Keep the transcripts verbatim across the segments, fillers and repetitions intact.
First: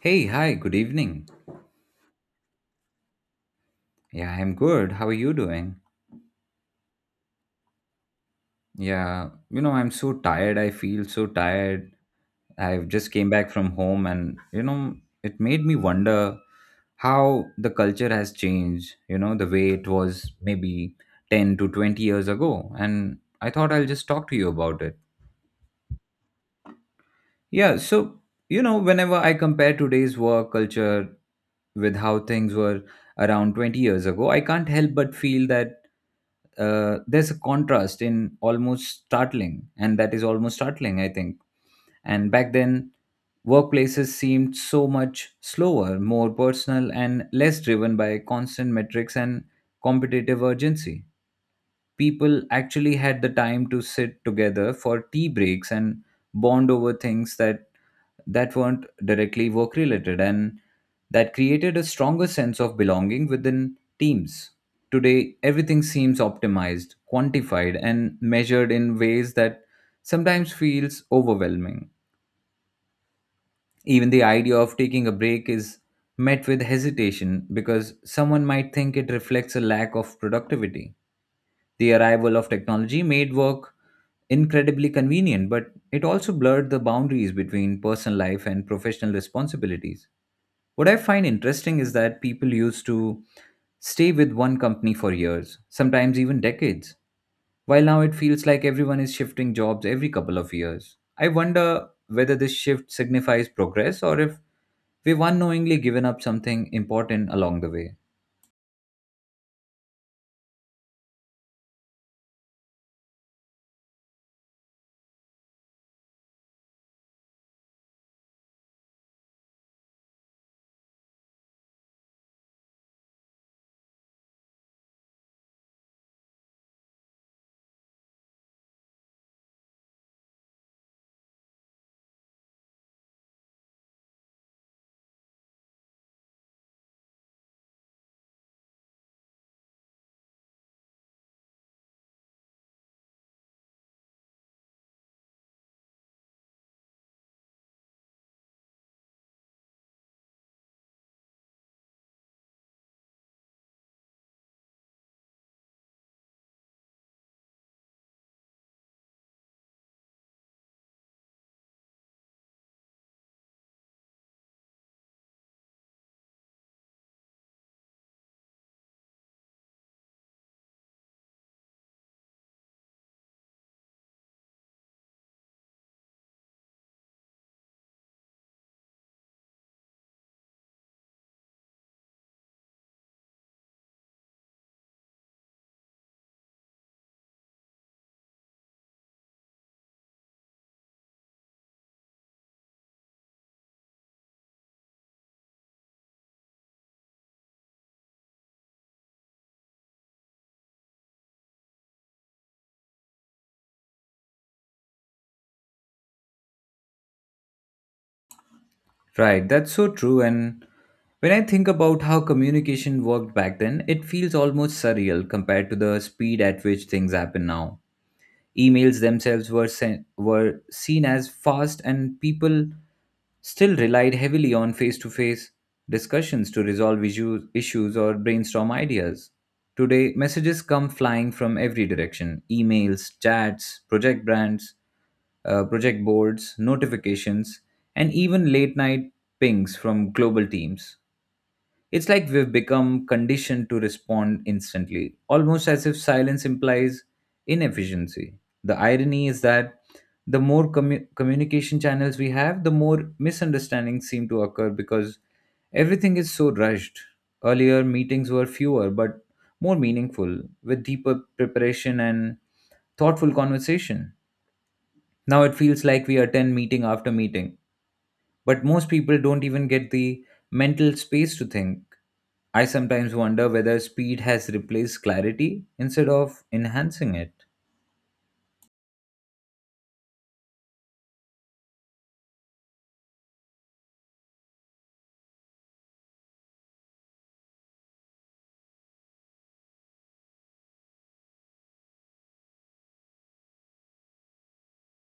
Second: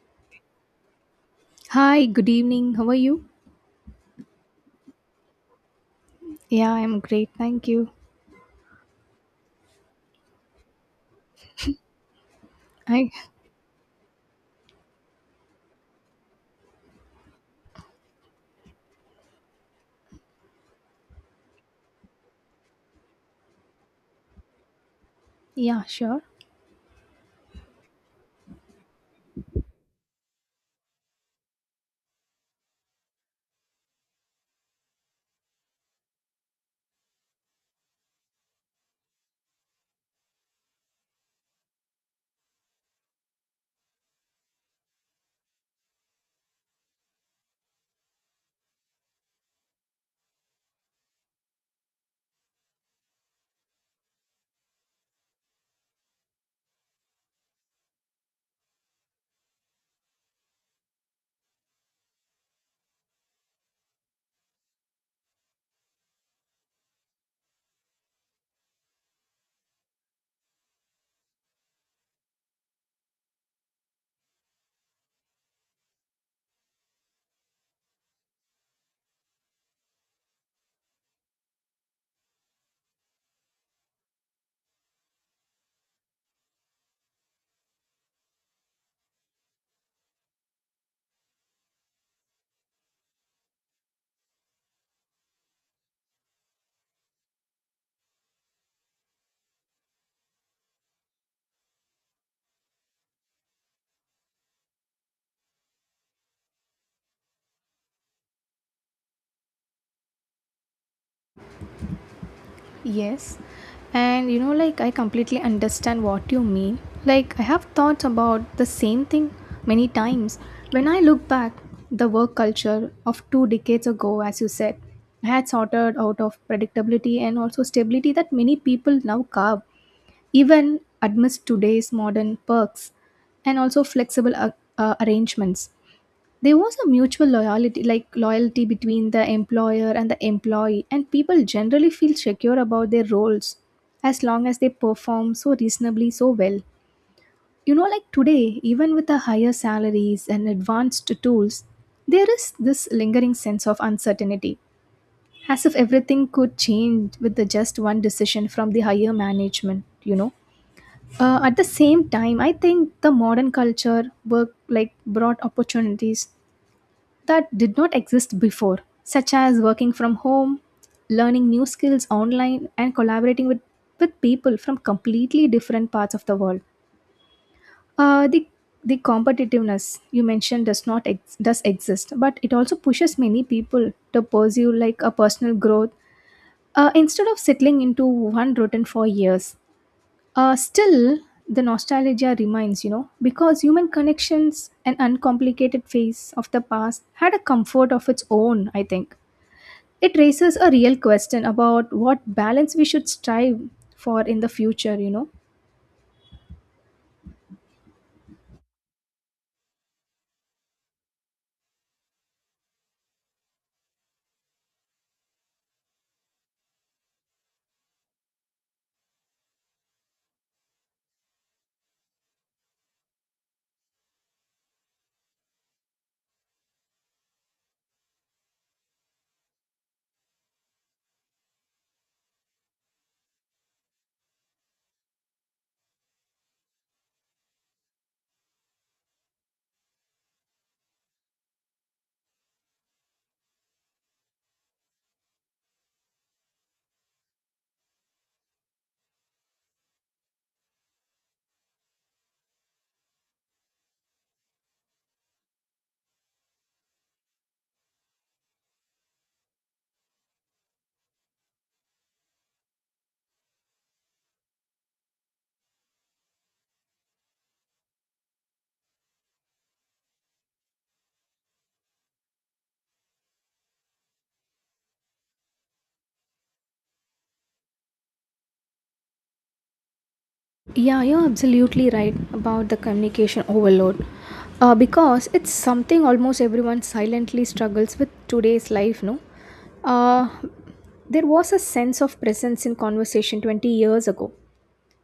Hey, hi, good evening. Hi, good evening. How are you? Yeah, I'm good. How are you doing? Yeah, I'm great. Thank you. Yeah, you know, I'm so tired. I feel so tired. I've I just came back from home and, you know, it made me wonder how the culture has changed, you know, the way it was maybe ten to twenty years ago. And I thought I'll just talk to you about it. Yeah, sure. Yeah, so, you know, whenever I compare today's work culture with how things were around twenty years ago, I can't help but feel that uh, there's a contrast in almost startling, and that is almost startling, I think. And back then, workplaces seemed so much slower, more personal, and less driven by constant metrics and competitive urgency. People actually had the time to sit together for tea breaks and bond over things that that weren't directly work related, and that created a stronger sense of belonging within teams. Today, everything seems optimized, quantified, and measured in ways that sometimes feels overwhelming. Even the idea of taking a break is met with hesitation because someone might think it reflects a lack of productivity. The arrival of technology made work incredibly convenient, but it also blurred the boundaries between personal life and professional responsibilities. What I find interesting is that people used to stay with one company for years, sometimes even decades, while now it feels like everyone is shifting jobs every couple of years. I wonder whether this shift signifies progress, or if we've unknowingly given up something important along the way. Yes. And you know like I completely understand what you mean. Like I have thoughts about the same thing many times. When I look back, the work culture of two decades ago as you said had sorted out of predictability and also stability that many people now carve even amidst today's modern perks and also flexible uh, uh, arrangements. There was a mutual loyalty like loyalty between the employer and the employee, and people generally feel secure about their roles as long as they perform so reasonably so well. You know, like today, even with the higher salaries and advanced tools, there is this lingering sense of uncertainty, as if everything could change with the just one decision from the higher management, you know. Uh, at the same time, I think the modern culture work like brought opportunities that did not exist before, such as working from home, learning new skills online, and collaborating with, with people from completely different parts of the world. Uh, the the competitiveness you mentioned does not ex- does exist, but it also pushes many people to pursue like a personal growth, uh, instead of settling into one routine for years. Uh, still, the nostalgia remains, you know, because human connections and uncomplicated phase of the past had a comfort of its own, I think. It raises a real question about what balance we should strive for in the future, you know. Right, that's so true. And when I think about how communication worked back then, it feels almost surreal compared to the speed at which things happen now. Emails themselves were sent, were seen as fast, and people still relied heavily on face-to-face discussions to resolve issues, issues or brainstorm ideas. Today, messages come flying from every direction: emails, chats, project brands, uh, project boards, notifications, and even late-night pings from global teams. It's like we've become conditioned to respond instantly, almost as if silence implies inefficiency. The irony is that the more commu- communication channels we have, the more misunderstandings seem to occur because everything is so rushed. Earlier, meetings were fewer but more meaningful, with deeper preparation and thoughtful conversation. Now it feels like we attend meeting after meeting, but most people don't even get the mental space to think. I sometimes wonder whether speed has replaced clarity instead of enhancing it. Yeah, you're absolutely right about the communication overload. Uh, because it's something almost everyone silently struggles with today's life, no? Uh, there was a sense of presence in conversation twenty years ago.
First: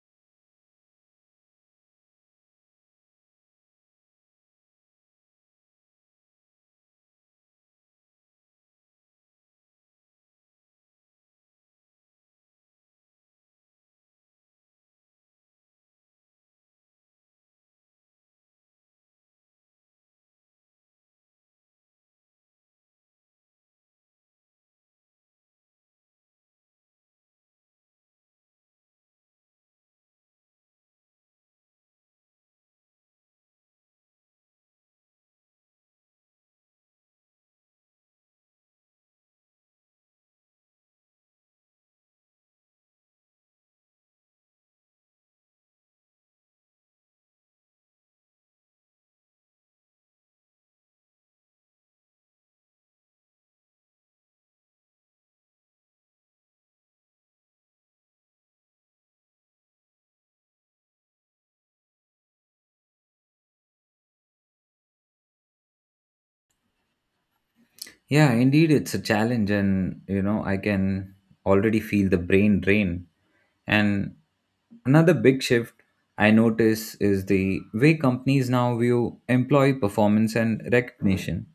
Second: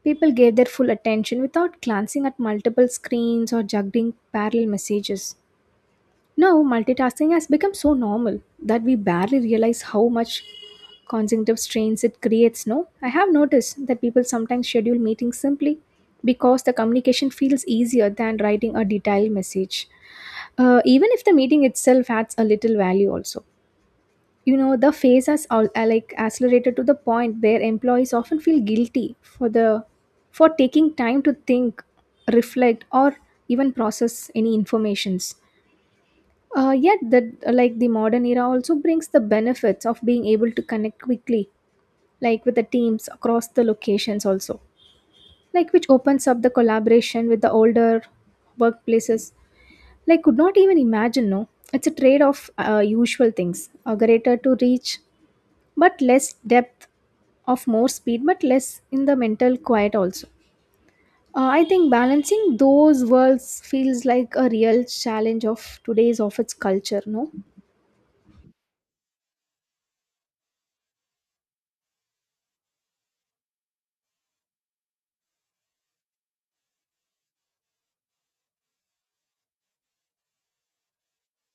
People gave their full attention without glancing at multiple screens or juggling parallel messages. Now, multitasking has become so normal that we barely realize how much cognitive strains it creates. No, I have noticed that people sometimes schedule meetings simply because the communication feels easier than writing a detailed message, uh, even if the meeting itself adds a little value also. You know, the phase has all uh, like accelerated to the point where employees often feel guilty for the for taking time to think, reflect, or even process any informations. Uh, yet that uh, like the modern era also brings the benefits of being able to connect quickly, like with the teams across the locations also, like which opens up the collaboration with the older workplaces like could not even imagine. No, it's a trade of uh, usual things, a greater to reach but less depth, of more speed but less in the mental quiet also. Uh, I think balancing those worlds feels like a real challenge of today's of its culture, no? Yeah, indeed, it's a challenge, and you know, I can already feel the brain drain. And another big shift I notice is the way companies now view employee performance and recognition.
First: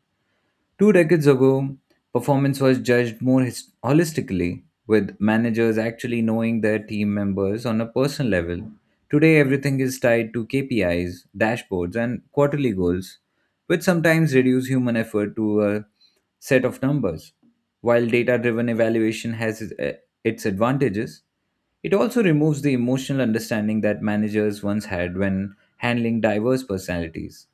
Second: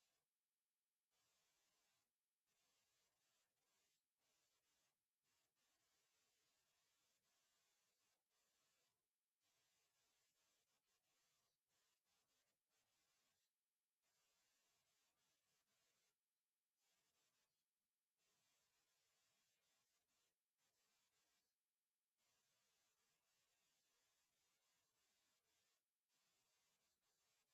Two decades ago, performance was judged more his- holistically, with managers actually knowing their team members on a personal level. Today, everything is tied to K P Is, dashboards, and quarterly goals, which sometimes reduce human effort to a set of numbers. While data driven evaluation has its eh, its advantages, it also removes the emotional understanding that managers once had when handling diverse personalities.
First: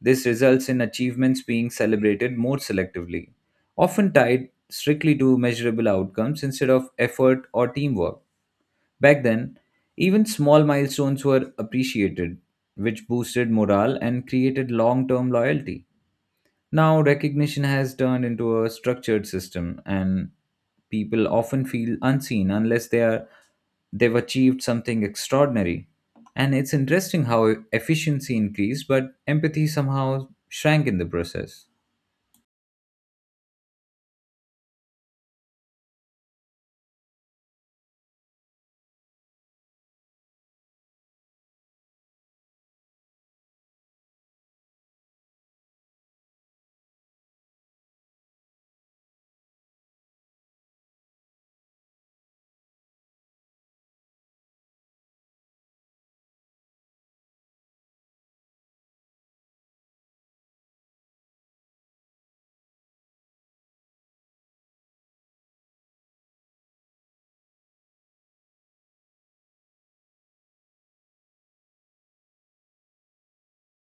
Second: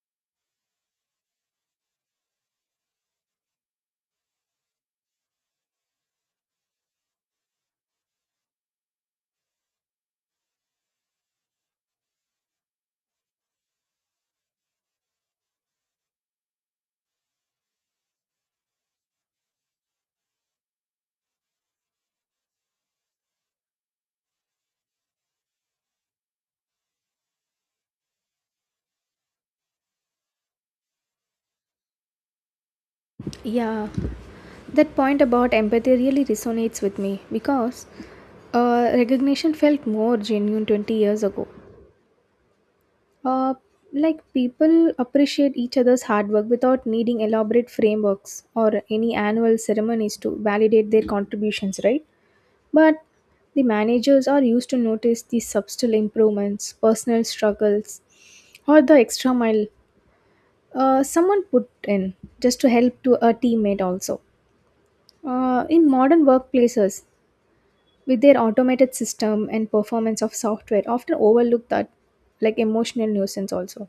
This results in achievements being celebrated more selectively, often tied strictly to measurable outcomes instead of effort or teamwork. Back then, even small milestones were appreciated, which boosted morale and created long term loyalty. Now, recognition has turned into a structured system, and people often feel unseen unless they are they've achieved something extraordinary. And it's interesting how efficiency increased, but empathy somehow shrank in the process. Yeah, that point about empathy really resonates with me because uh, recognition felt more genuine twenty years ago. uh, like people appreciate each other's hard work without needing elaborate frameworks or any annual ceremonies to validate their contributions, right? But the managers are used to notice the subtle improvements, personal struggles, or the extra mile uh, someone put in just to help to a teammate also. Uh, in modern workplaces, with their automated system and performance of software, often overlook that like emotional nuisance also.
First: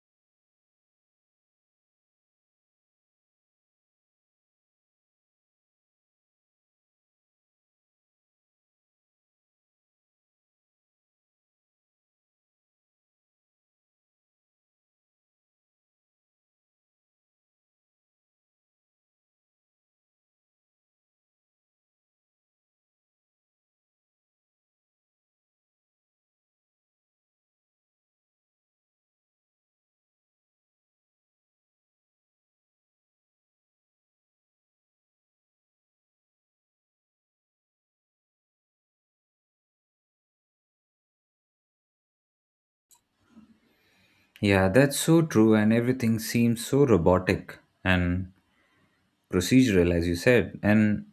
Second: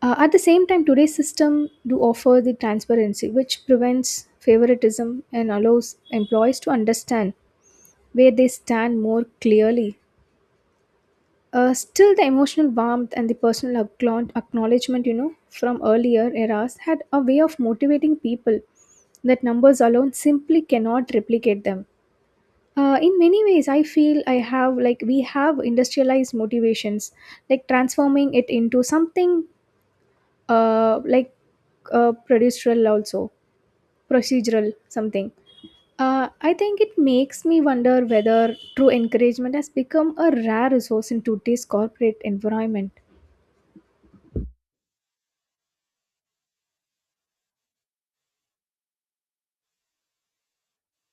Uh, at the same time, today's system do offer the transparency, which prevents favoritism and allows employees to understand where they stand more clearly. Uh, still, the emotional warmth and the personal acknowl- acknowledgement, you know, from earlier eras had a way of motivating people that numbers alone simply cannot replicate them. Uh, in many ways, I feel I have like we have industrialized motivations, like transforming it into something uh, like uh, procedural also, procedural something. Uh, I think it makes me wonder whether true encouragement has become a rare resource in today's corporate environment. Yeah, that's so true, and everything seems so robotic and procedural, as you said. And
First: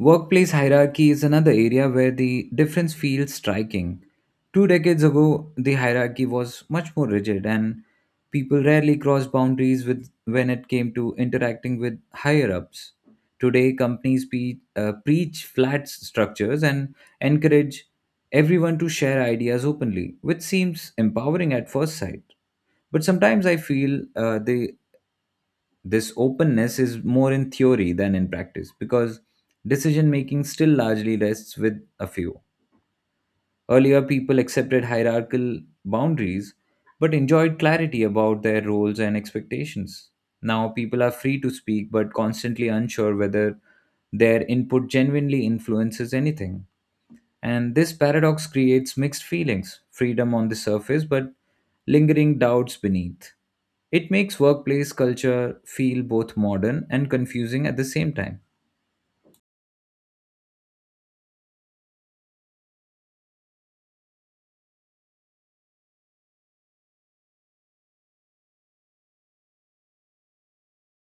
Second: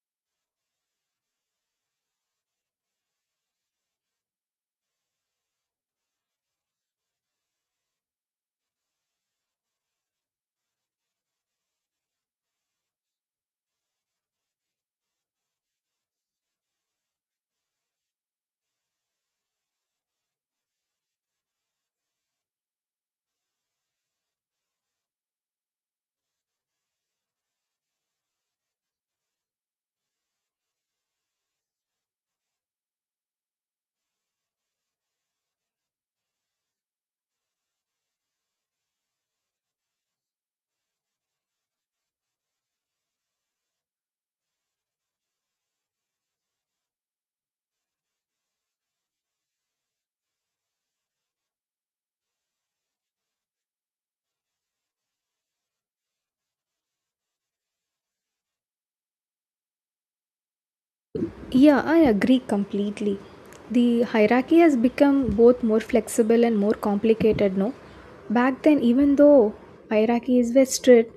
workplace hierarchy is another area where the difference feels striking. Two decades ago, the hierarchy was much more rigid, and people rarely crossed boundaries with, when it came to interacting with higher ups. Today, companies pe- uh, preach flat s- structures and encourage everyone to share ideas openly, which seems empowering at first sight. But sometimes I feel uh, they this openness is more in theory than in practice, because decision making still largely rests with a few. Earlier, people accepted hierarchical boundaries but enjoyed clarity about their roles and expectations. Now, people are free to speak but constantly unsure whether their input genuinely influences anything. And this paradox creates mixed feelings: freedom on the surface, but lingering doubts beneath. It makes workplace culture feel both modern and confusing at the same time. Yeah, I agree completely. The hierarchy has become both more flexible and more complicated, no? Back then, even though hierarchies were strict,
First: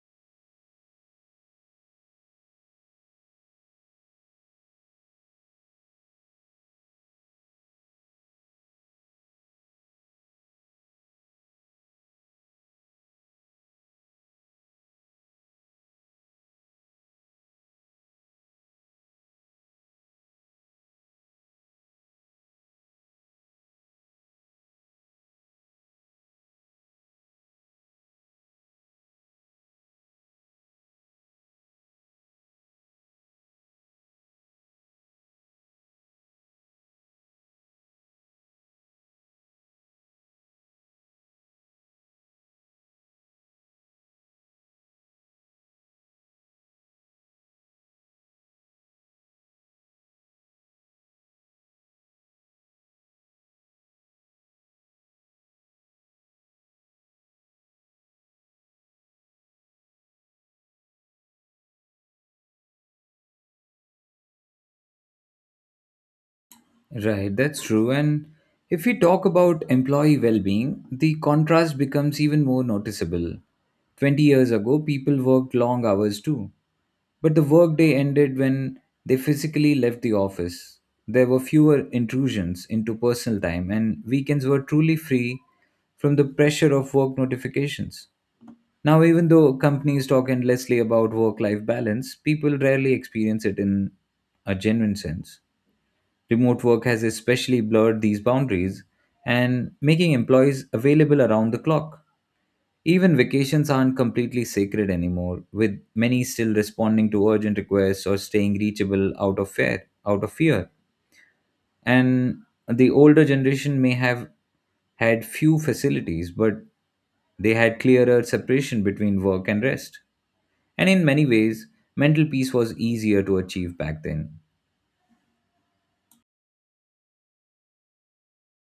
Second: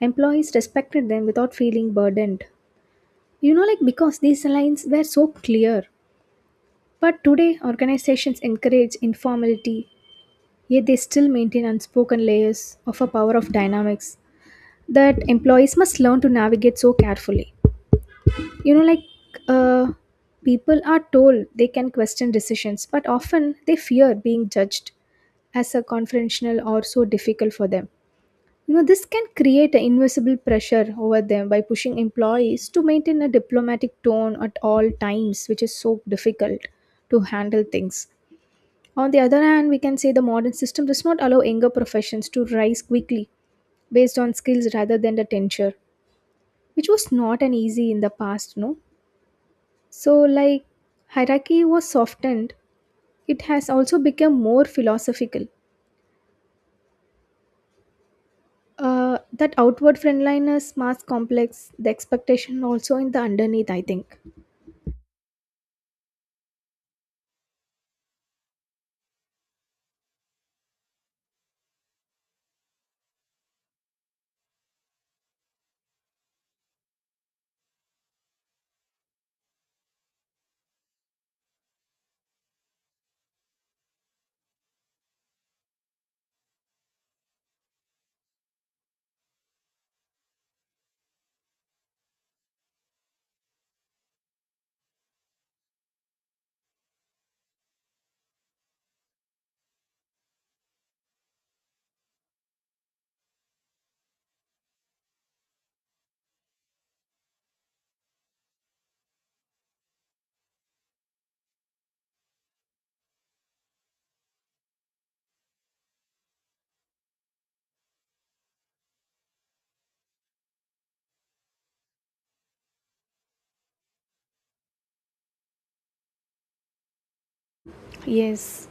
employees respected them without feeling burdened. You know, like because these lines were so clear. But today, organizations encourage informality, yet they still maintain unspoken layers of a power of dynamics that employees must learn to navigate so carefully. You know, like uh, people are told they can question decisions, but often they fear being judged as a confrontational or so difficult for them, you know. This can create an invisible pressure over them by pushing employees to maintain a diplomatic tone at all times, which is so difficult to handle things. On the other hand, we can say the modern system does not allow younger professions to rise quickly based on skills rather than the tenure, which was not an easy in the past, no. So, like hierarchy was softened, it has also become more philosophical. Uh, that outward friendliness mask complex, the expectation also in the underneath, I think. Right, that's true. And if we talk about employee well being, the contrast becomes even more noticeable. twenty years ago, people worked long hours too, but the workday ended when they physically left the office. There were fewer intrusions into personal time, and weekends were truly free from the pressure of work notifications. Now, even though companies talk endlessly about work life balance, people rarely experience it in a genuine sense. Remote work has especially blurred these boundaries and making employees available around the clock. Even vacations aren't completely sacred anymore, with many still responding to urgent requests or staying reachable out of fear, out of fear. And the older generation may have had few facilities, but they had clearer separation between work and rest. And in many ways, mental peace was easier to achieve back then. Yes,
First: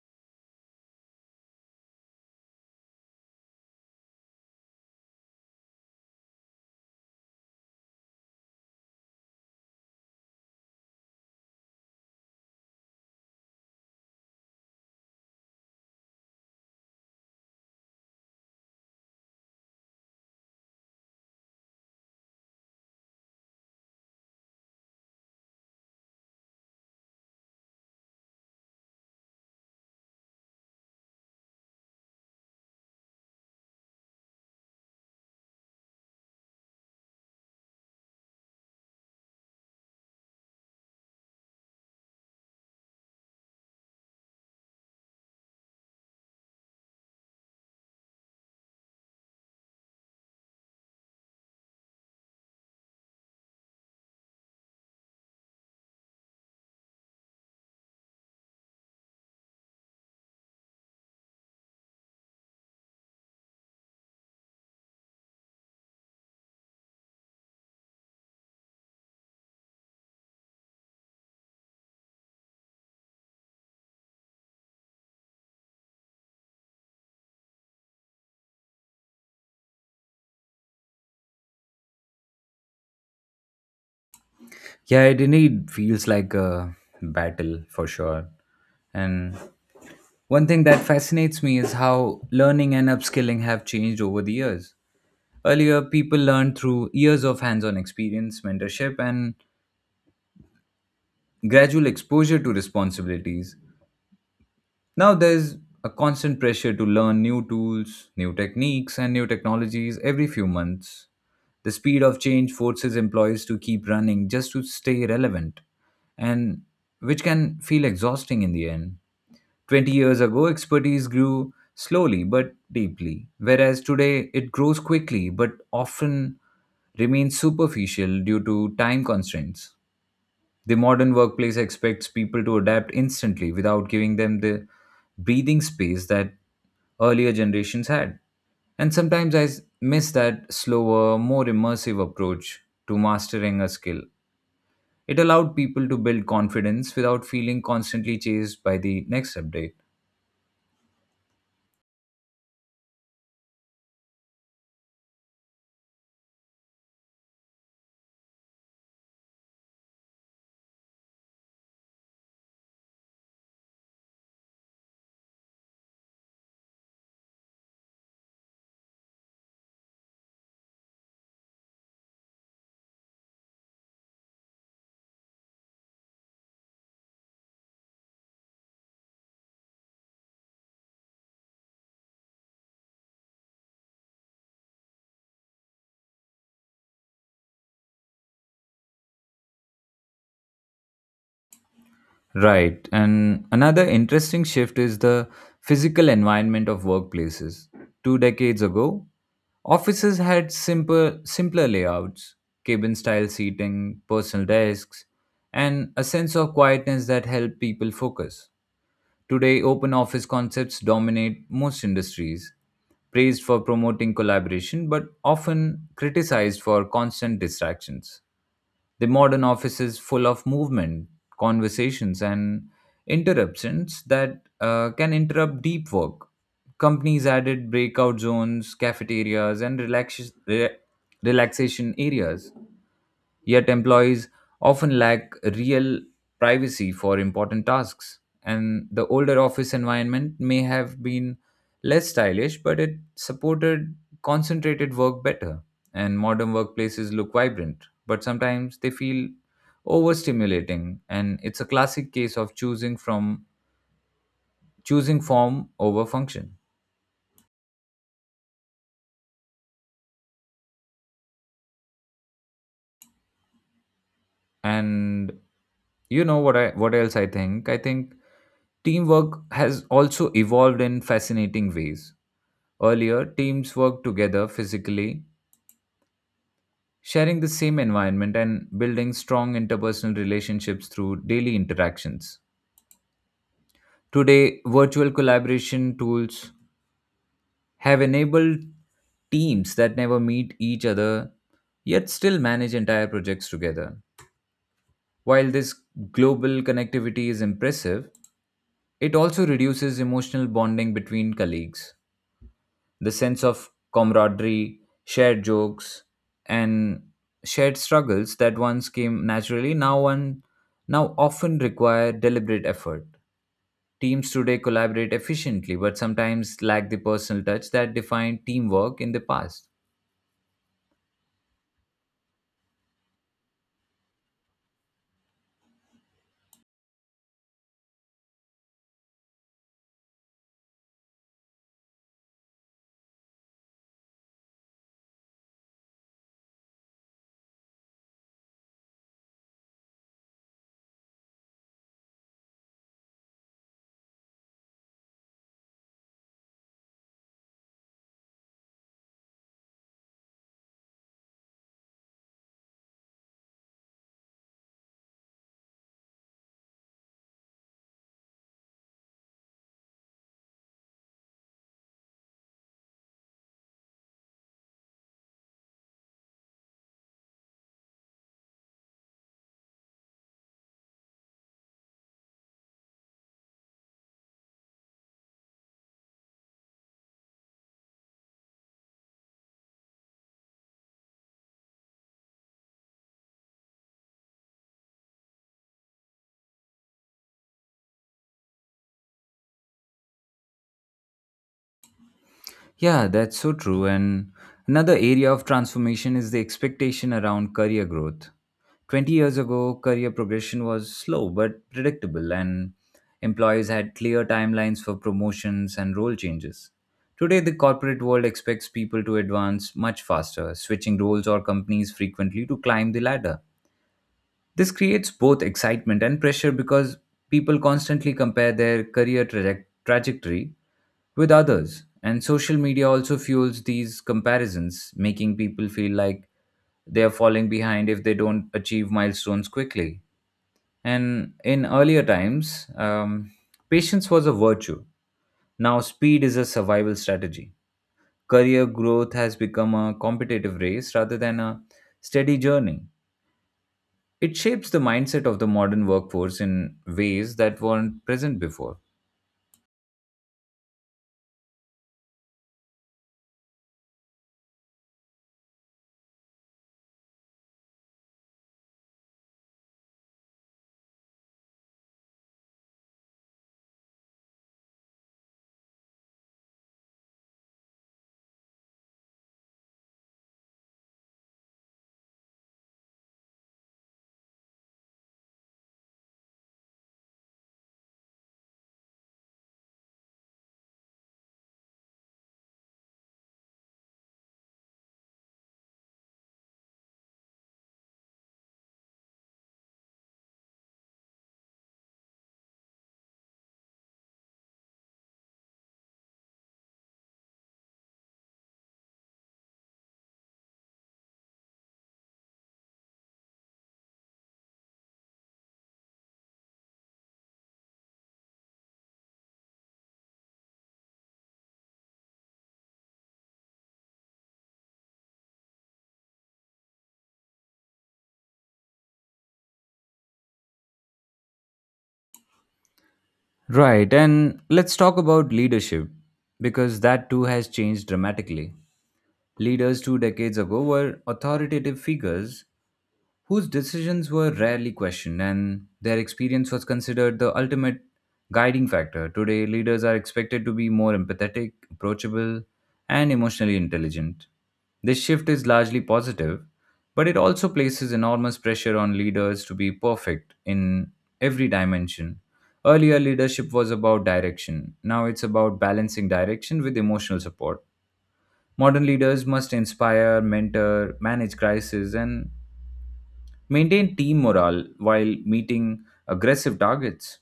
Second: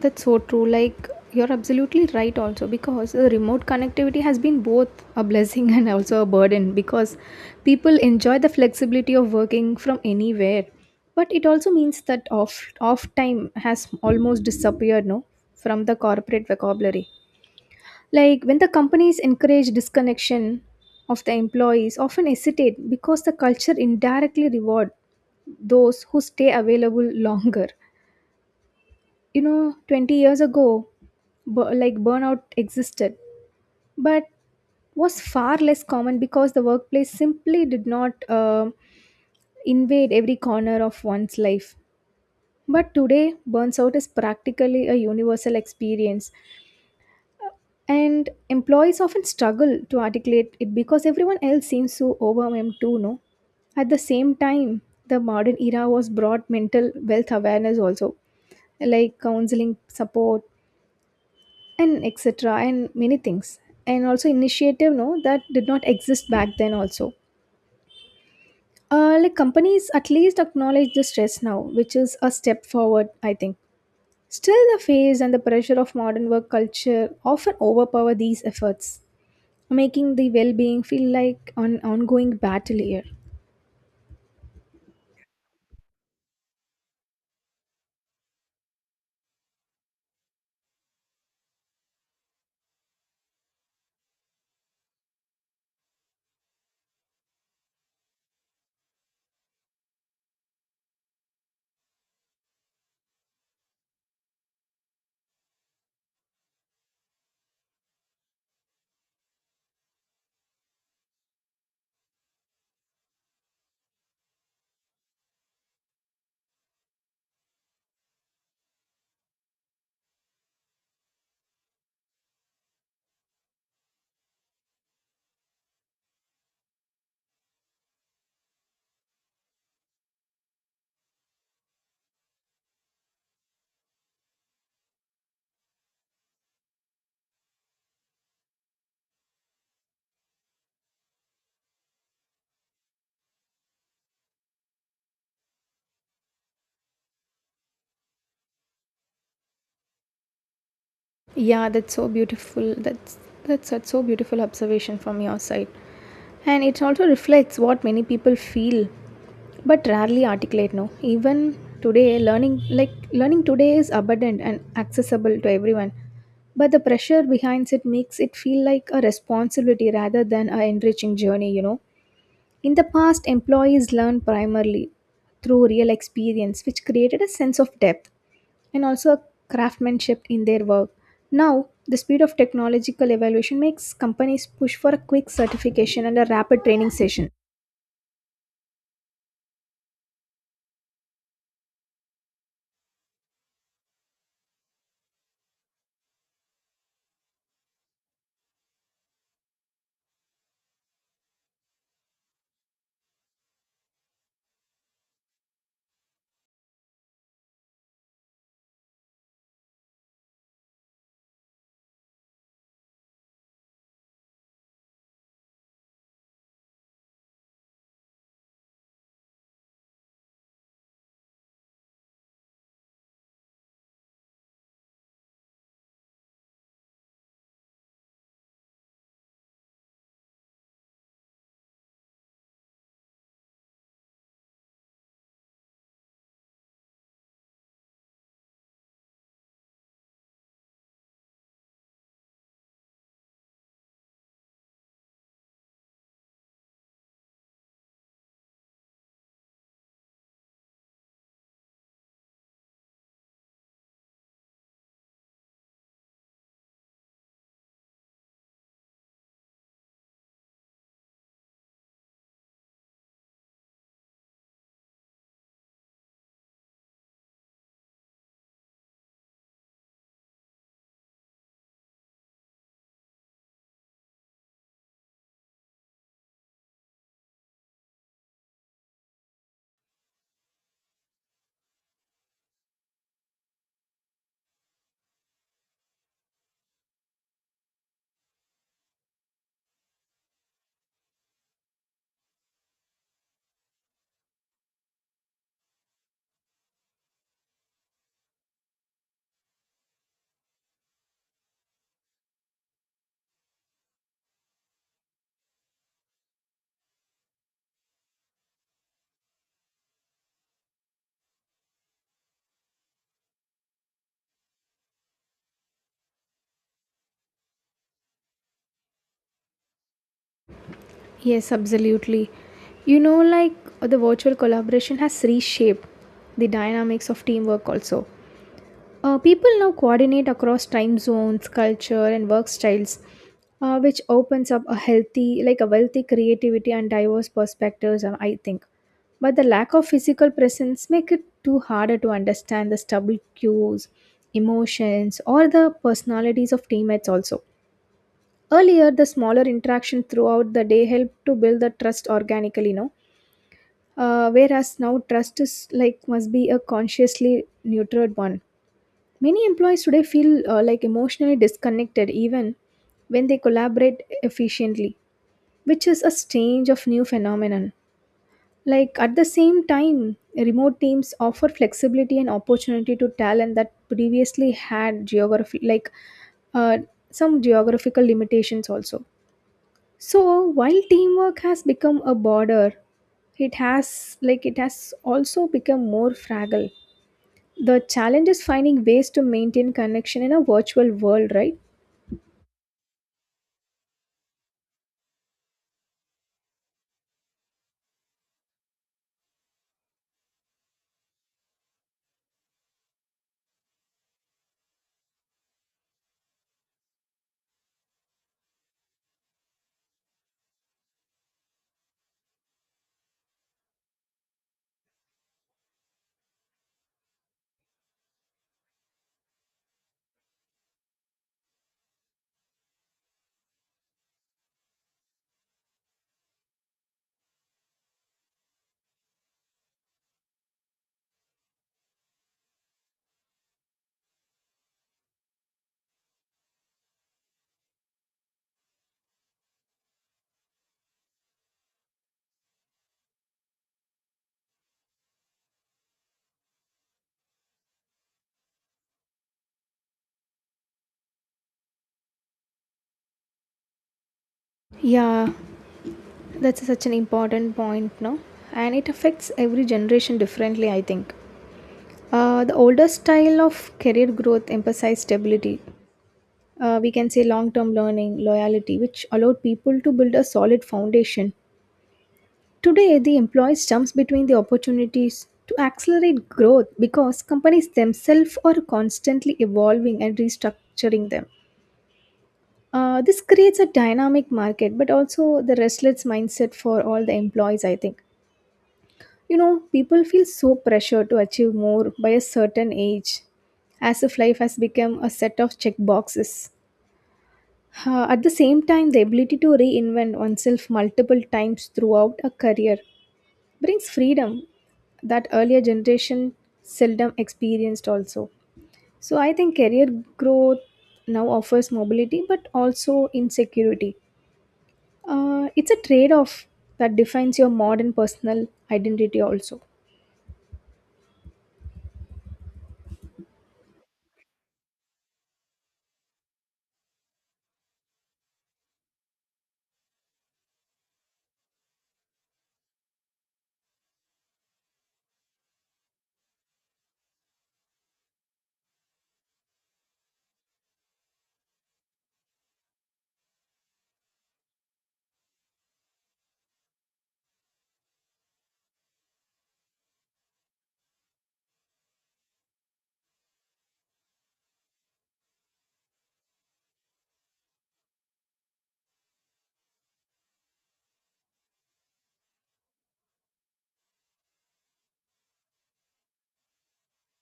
that's so true. Like, you're absolutely right, also, because the remote connectivity has been both a blessing and also a burden, because people enjoy the flexibility of working from anywhere. But it also means that off, off time has almost disappeared, no, from the corporate vocabulary. Like when the companies encourage disconnection of the employees, often hesitate because the culture indirectly reward those who stay available longer. You know, twenty years ago, bu- like burnout existed, but was far less common because the workplace simply did not uh, invade every corner of one's life. But today, burns out is practically a universal experience, and employees often struggle to articulate it because everyone else seems so overwhelmed too, no? At the same time, the modern era was brought mental wealth awareness also, like counseling support and et cetera and many things. And also initiative, no, that did not exist back then also. Uh, like companies at least acknowledge the stress now, which is a step forward, I think. Still, the phase and the pressure of modern work culture often overpower these efforts, making the well-being feel like an ongoing battle here. Yeah, it indeed feels like a battle for sure. And one thing that fascinates me is how learning and upskilling have changed over the years. Earlier, people learned through years of hands on experience, mentorship, and gradual exposure to responsibilities. Now, there's a constant pressure to learn new tools, new techniques, and new technologies every few months. The speed of change forces employees to keep running just to stay relevant, and which can feel exhausting in the end. twenty years ago, expertise grew slowly but deeply, whereas today it grows quickly but often remains superficial due to time constraints. The modern workplace expects people to adapt instantly without giving them the breathing space that earlier generations had. And sometimes I s- miss that slower, more immersive approach to mastering a skill. It allowed people to build confidence without feeling constantly chased by the next update. yeah that's so beautiful that's that's such so beautiful observation from your side, and it also reflects what many people feel but rarely articulate, no. Even today, learning like learning today is abundant and accessible to everyone, but the pressure behind it makes it feel like a responsibility rather than a enriching journey, you know. In the past, employees learned primarily through real experience, which created a sense of depth and also a craftsmanship in their work. Now, the speed of technological evaluation makes companies push for a quick certification and a rapid training session. Right. And another interesting shift is the physical environment of workplaces. Two decades ago, offices had simple, simpler layouts, cabin style seating, personal desks, and a sense of quietness that helped people focus. Today, open office concepts dominate most industries, praised for promoting collaboration but often criticized for constant distractions. The modern office is full of movement, conversations, and interruptions that uh, can interrupt deep work. Companies added breakout zones, cafeterias, and relax- re- relaxation areas. Yet, employees often lack real privacy for important tasks. And the older office environment may have been less stylish, but it supported concentrated work better. And modern workplaces look vibrant, but sometimes they feel overstimulating. And it's a classic case of choosing from choosing form over function. And you know what I what else I think? I think teamwork has also evolved in fascinating ways. Earlier, teams worked together physically, sharing the same environment and building strong interpersonal relationships through daily interactions. Today, virtual collaboration tools have enabled teams that never meet each other yet still manage entire projects together. While this global connectivity is impressive, it also reduces emotional bonding between colleagues. The sense of camaraderie, shared jokes, and shared struggles that once came naturally now one now often require deliberate effort. Teams today collaborate efficiently, but sometimes lack the personal touch that defined teamwork in the past. Yes, absolutely. You know, like the virtual collaboration has reshaped the dynamics of teamwork also. Uh, people now coordinate across time zones, culture, and work styles, uh, which opens up a healthy, like a wealthy creativity and diverse perspectives. Um, I think, but the lack of physical presence make it too harder to understand the stubble cues, emotions, or the personalities of teammates. Also, earlier the smaller interaction throughout the day helped to build the trust organically. No, uh, whereas now trust is like must be a consciously nurtured one. Many employees today feel uh, like emotionally disconnected even when they collaborate efficiently, which is a strange of new phenomenon. Like at the same time, remote teams offer flexibility and opportunity to talent that previously had geography like uh, some geographical limitations also. So while teamwork has become a border, it has like it has also become more fragile. The challenge is finding ways to maintain connection in a virtual world, right? Yeah, that's so true. And another area of transformation is the expectation around career growth. twenty years ago, career progression was slow but predictable, and employees had clear timelines for promotions and role changes. Today, the corporate world expects people to advance much faster, switching roles or companies frequently to climb the ladder. This creates both excitement and pressure because people constantly compare their career traje- trajectory with others. And social media also fuels these comparisons, making people feel like they are falling behind if they don't achieve milestones quickly. And in earlier times, um, patience was a virtue. Now, speed is a survival strategy. Career growth has become a competitive race rather than a steady journey. It shapes the mindset of the modern workforce in ways that weren't present before. Yeah, that's such an important point, no? And it affects every generation differently, I think. Uh, the older style of career growth emphasized stability. Uh, we can say long term learning, loyalty, which allowed people to build a solid foundation. Today, the employees jumps between the opportunities to accelerate growth because companies themselves are constantly evolving and restructuring them. Uh, this creates a dynamic market, but also the restless mindset for all the employees, I think. You know, people feel so pressured to achieve more by a certain age, as if life has become a set of check boxes. Uh, at the same time, the ability to reinvent oneself multiple times throughout a career brings freedom that earlier generation seldom experienced also. So I think career growth now offers mobility but also insecurity. Uh, it's a trade off that defines your modern personal identity, also. Right, and let's talk about leadership, because that too has changed dramatically. Leaders two decades ago were authoritative figures whose decisions were rarely questioned, and their experience was considered the ultimate guiding factor. Today, leaders are expected to be more empathetic, approachable, and emotionally intelligent. This shift is largely positive, but it also places enormous pressure on leaders to be perfect in every dimension. Earlier, leadership was about direction. Now it's about balancing direction with emotional support. Modern leaders must inspire, mentor, manage crises, and maintain team morale while meeting aggressive targets.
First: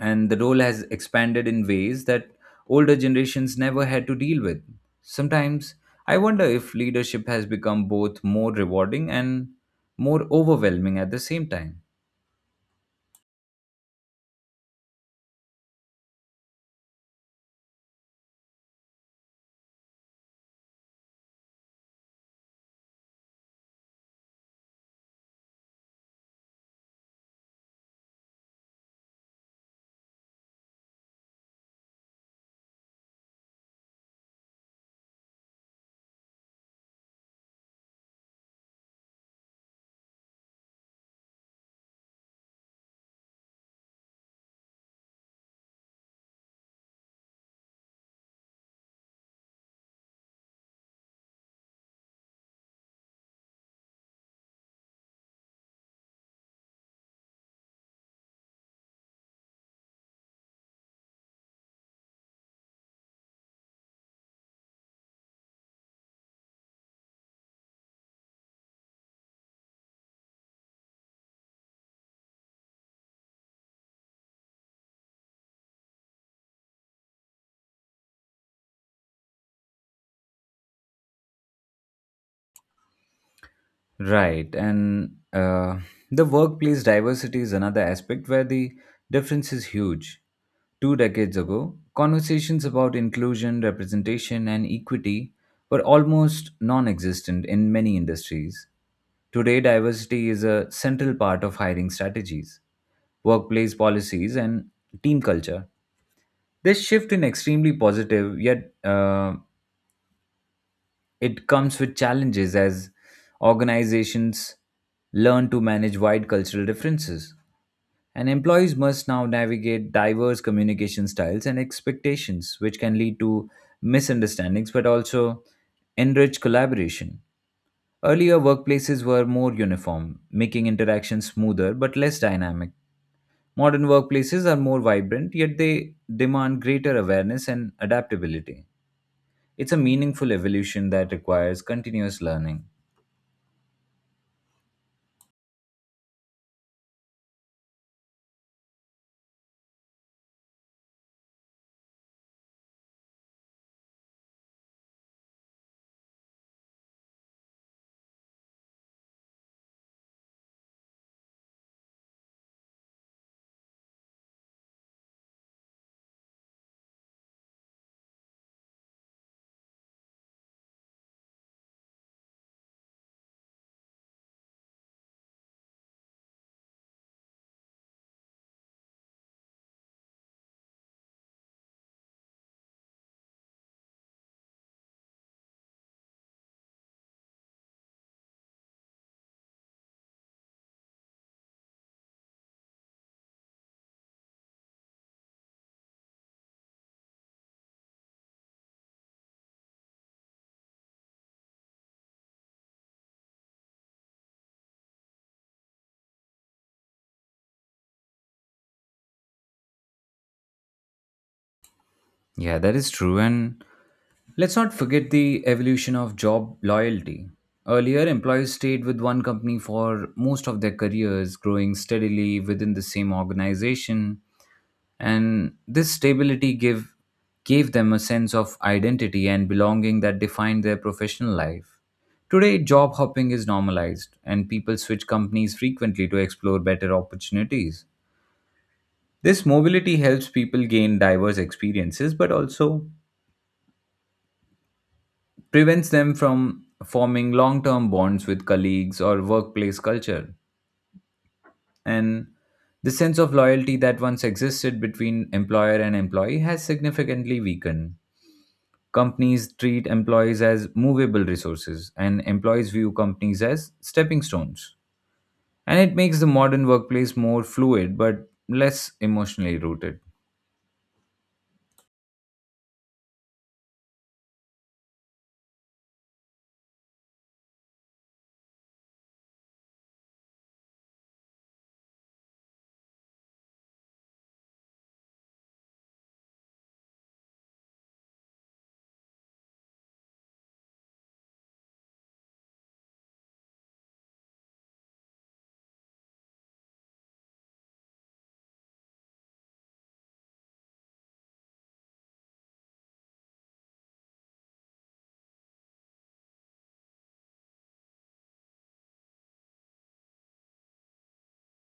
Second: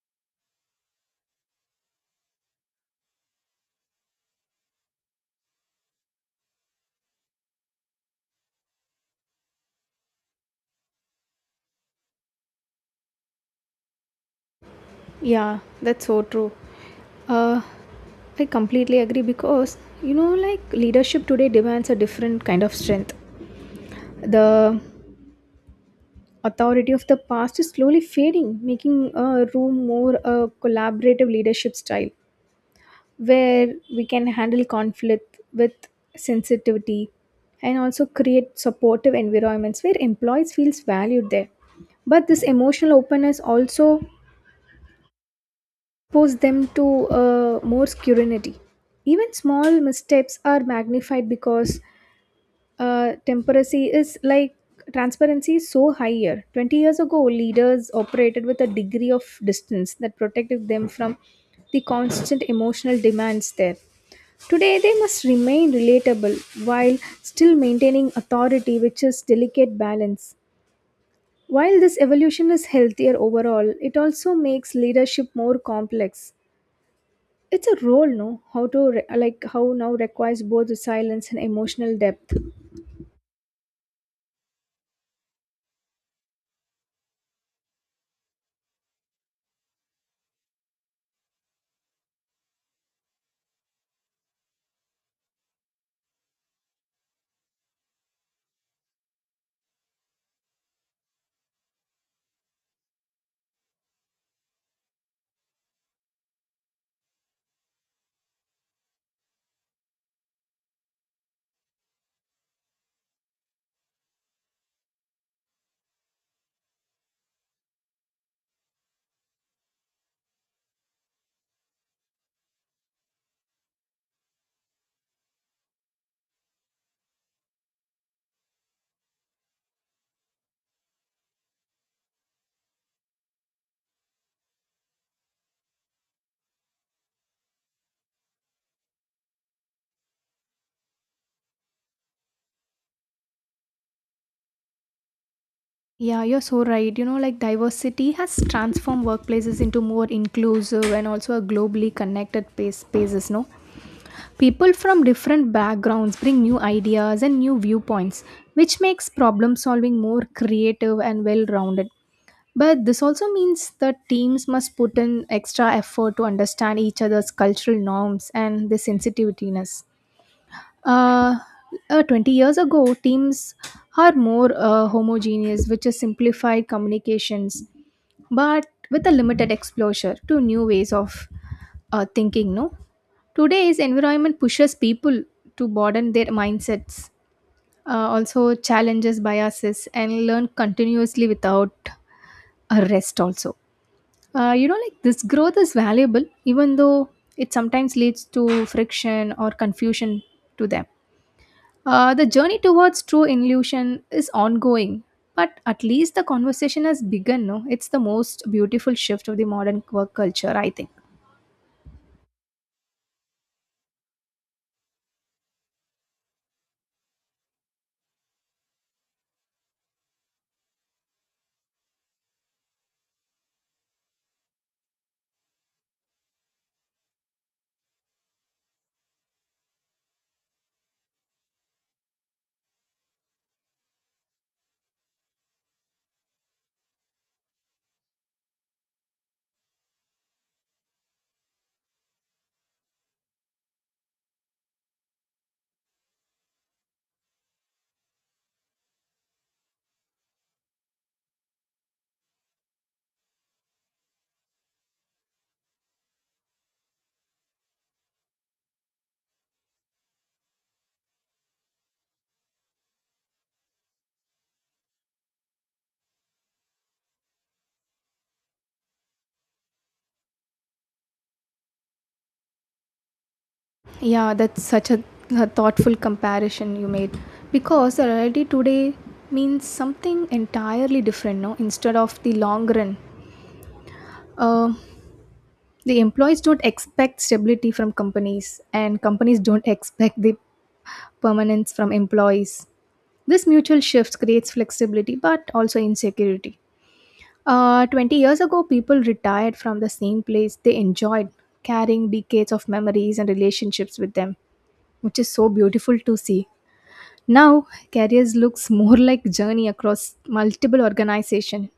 And the role has expanded in ways that older generations never had to deal with. Sometimes I wonder if leadership has become both more rewarding and more overwhelming at the same time. Yeah, that's so true. Uh, I completely agree because, you know, like leadership today demands a different kind of strength. The authority of the past is slowly fading, making uh, room more a collaborative leadership style, where we can handle conflict with sensitivity and also create supportive environments where employees feels valued there. But this emotional openness also exposes them to uh, more scrutiny. Even small missteps are magnified because uh, temperacy is like transparency is so higher. twenty years ago, leaders operated with a degree of distance that protected them from the constant emotional demands there. Today, they must remain relatable while still maintaining authority, which is delicate balance. While this evolution is healthier overall, it also makes leadership more complex. It's a role, no? How to re- like how now requires both silence and emotional depth. Right, and uh, the workplace diversity is another aspect where the difference is huge. Two decades ago, conversations about inclusion, representation, and equity were almost non existent in many industries. Today, diversity is a central part of hiring strategies, workplace policies, and team culture. This shift is extremely positive, yet uh, it comes with challenges as organizations learn to manage wide cultural differences, and employees must now navigate diverse communication styles and expectations, which can lead to misunderstandings but also enrich collaboration. Earlier, workplaces were more uniform, making interactions smoother but less dynamic. Modern workplaces are more vibrant, yet they demand greater awareness and adaptability. It's a meaningful evolution that requires continuous learning. Yeah, you're so right. You know, like diversity has transformed workplaces into more inclusive and also a globally connected pa- spaces, no? People from different backgrounds bring new ideas and new viewpoints, which makes problem solving more creative and well rounded. But this also means that teams must put in extra effort to understand each other's cultural norms and their sensitiveness. Uh, uh, twenty years ago, teams are more uh, homogeneous, which is simplified communications, but with a limited exposure to new ways of uh, thinking, no? Today's environment pushes people to broaden their mindsets, uh, also challenges biases, and learn continuously without a rest. Also, uh, you know, like this growth is valuable, even though it sometimes leads to friction or confusion to them. Uh, the journey towards true illusion is ongoing, but at least the conversation has begun. No, it's the most beautiful shift of the modern work culture, I think. Yeah, that is true. And let's not forget the evolution of job loyalty. Earlier, employees stayed with one company for most of their careers, growing steadily within the same organization. And this stability give, gave them a sense of identity and belonging that defined their professional life. Today, job hopping is normalized, and people switch companies frequently to explore better opportunities. This mobility helps people gain diverse experiences, but also prevents them from forming long term bonds with colleagues or workplace culture. And the sense of loyalty that once existed between employer and employee has significantly weakened. Companies treat employees as movable resources, and employees view companies as stepping stones. And it makes the modern workplace more fluid but less emotionally rooted. Yeah, that's such a, a thoughtful comparison you made because the reality today means something entirely different, no? Instead of the long run, uh, the employees don't expect stability from companies, and companies don't expect the permanence from employees. This mutual shift creates flexibility but also insecurity. Uh, twenty years ago, people retired from the same place they enjoyed, carrying decades of memories and relationships with them, which is so beautiful to see. Now, careers looks more like journey across multiple organization,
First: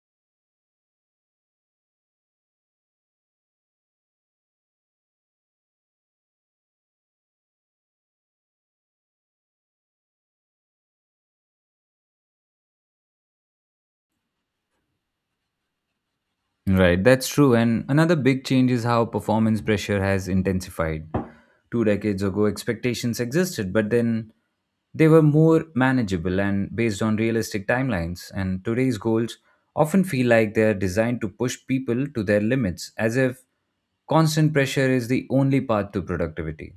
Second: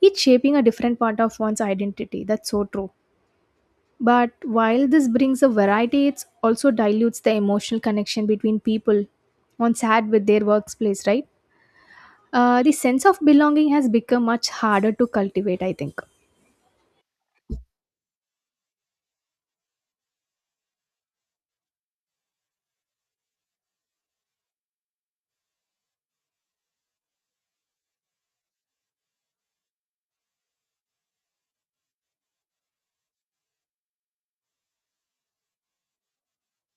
each shaping a different part of one's identity. That's so true. But while this brings a variety, it also dilutes the emotional connection between people once had with their workplace, right? Uh, the sense of belonging has become much harder to cultivate, I think. Right, that's true. And another big change is how performance pressure has intensified. Two decades ago, expectations existed, but then they were more manageable and based on realistic timelines. And today's goals often feel like they are designed to push people to their limits, as if constant pressure is the only path to productivity.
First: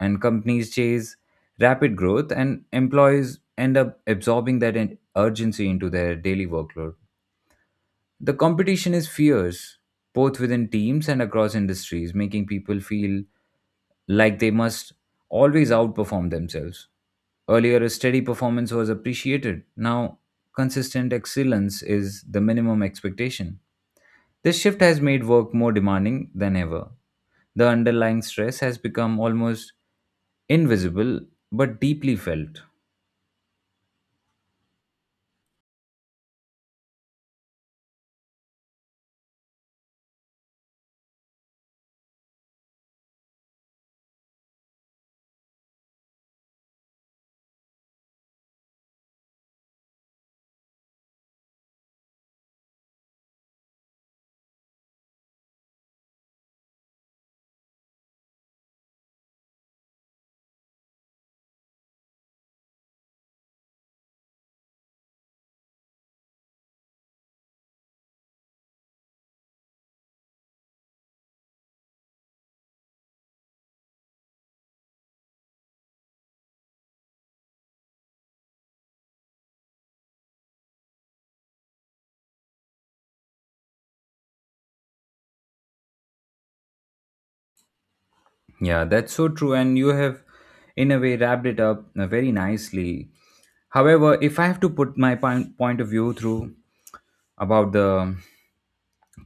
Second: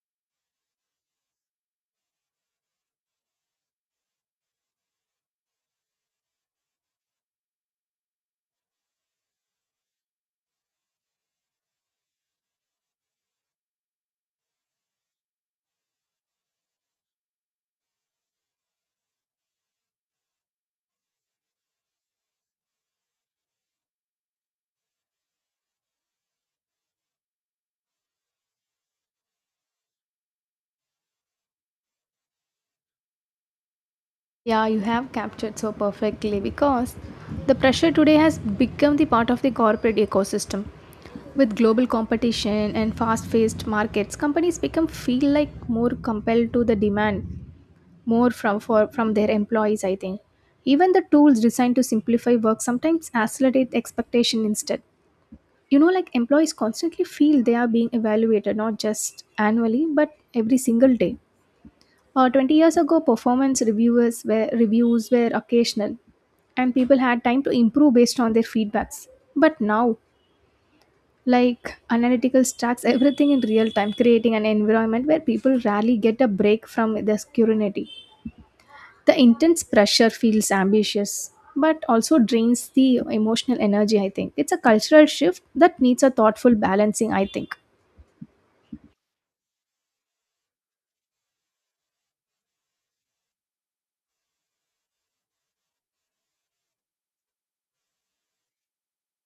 And companies chase rapid growth, and employees end up absorbing that in- urgency into their daily workload. The competition is fierce, both within teams and across industries, making people feel like they must always outperform themselves. Earlier, a steady performance was appreciated. Now, consistent excellence is the minimum expectation. This shift has made work more demanding than ever. The underlying stress has become almost invisible but deeply felt. Yeah, you have captured so perfectly because the pressure today has become the part of the corporate ecosystem. With global competition and fast-paced markets, companies become feel like more compelled to the demand more from for from their employees, I think. Even the tools designed to simplify work sometimes accelerate expectation instead. You know, like employees constantly feel they are being evaluated not just annually but every single day. Uh, twenty years ago, performance reviewers were, reviews were occasional and people had time to improve based on their feedbacks. But now, like analytical stacks everything in real time, creating an environment where people rarely get a break from the scrutiny. The intense pressure feels ambitious, but also drains the emotional energy, I think. It's a cultural shift that needs a thoughtful balancing, I think. Yeah, that's so true. And you have, in a way, wrapped it up uh, very nicely. However, if I have to put my point, point of view through about the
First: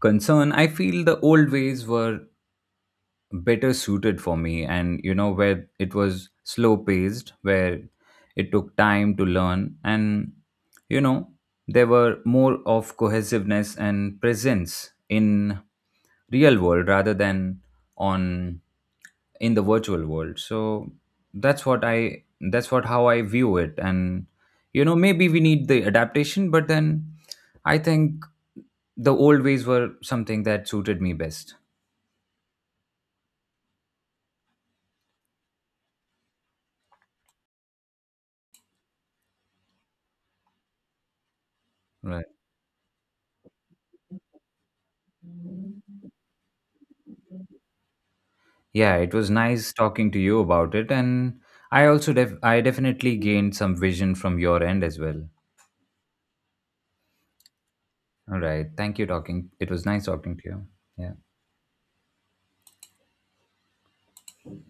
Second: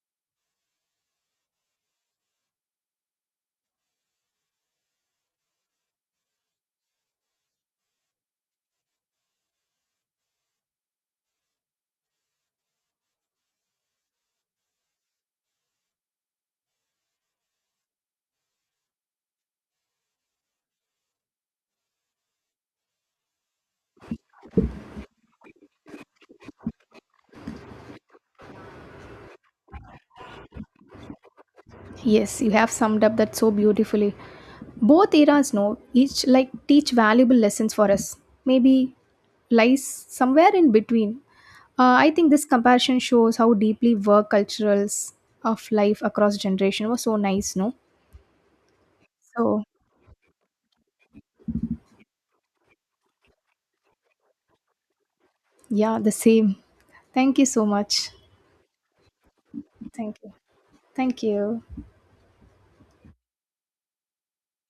concern, I feel the old ways were better suited for me, and you know where it was slow paced, where it took time to learn, and you know there were more of cohesiveness and presence in real world rather than on in the virtual world. So that's what i that's what how i view it, and you know maybe we need the adaptation, but then i think the old ways were something that suited me best. Yes, you have summed up that so beautifully. Both eras know each like teach valuable lessons for us. Maybe lies somewhere in between. Uh, I think this comparison shows how deeply work culturals of life across generation was so nice, no? Yeah, it was So nice talking to you about it, and I also def- I definitely gained some vision from your end as well. yeah, the same. Thank you so much. All right, thank you talking. It was nice Thank you. talking to you. Yeah. Thank you.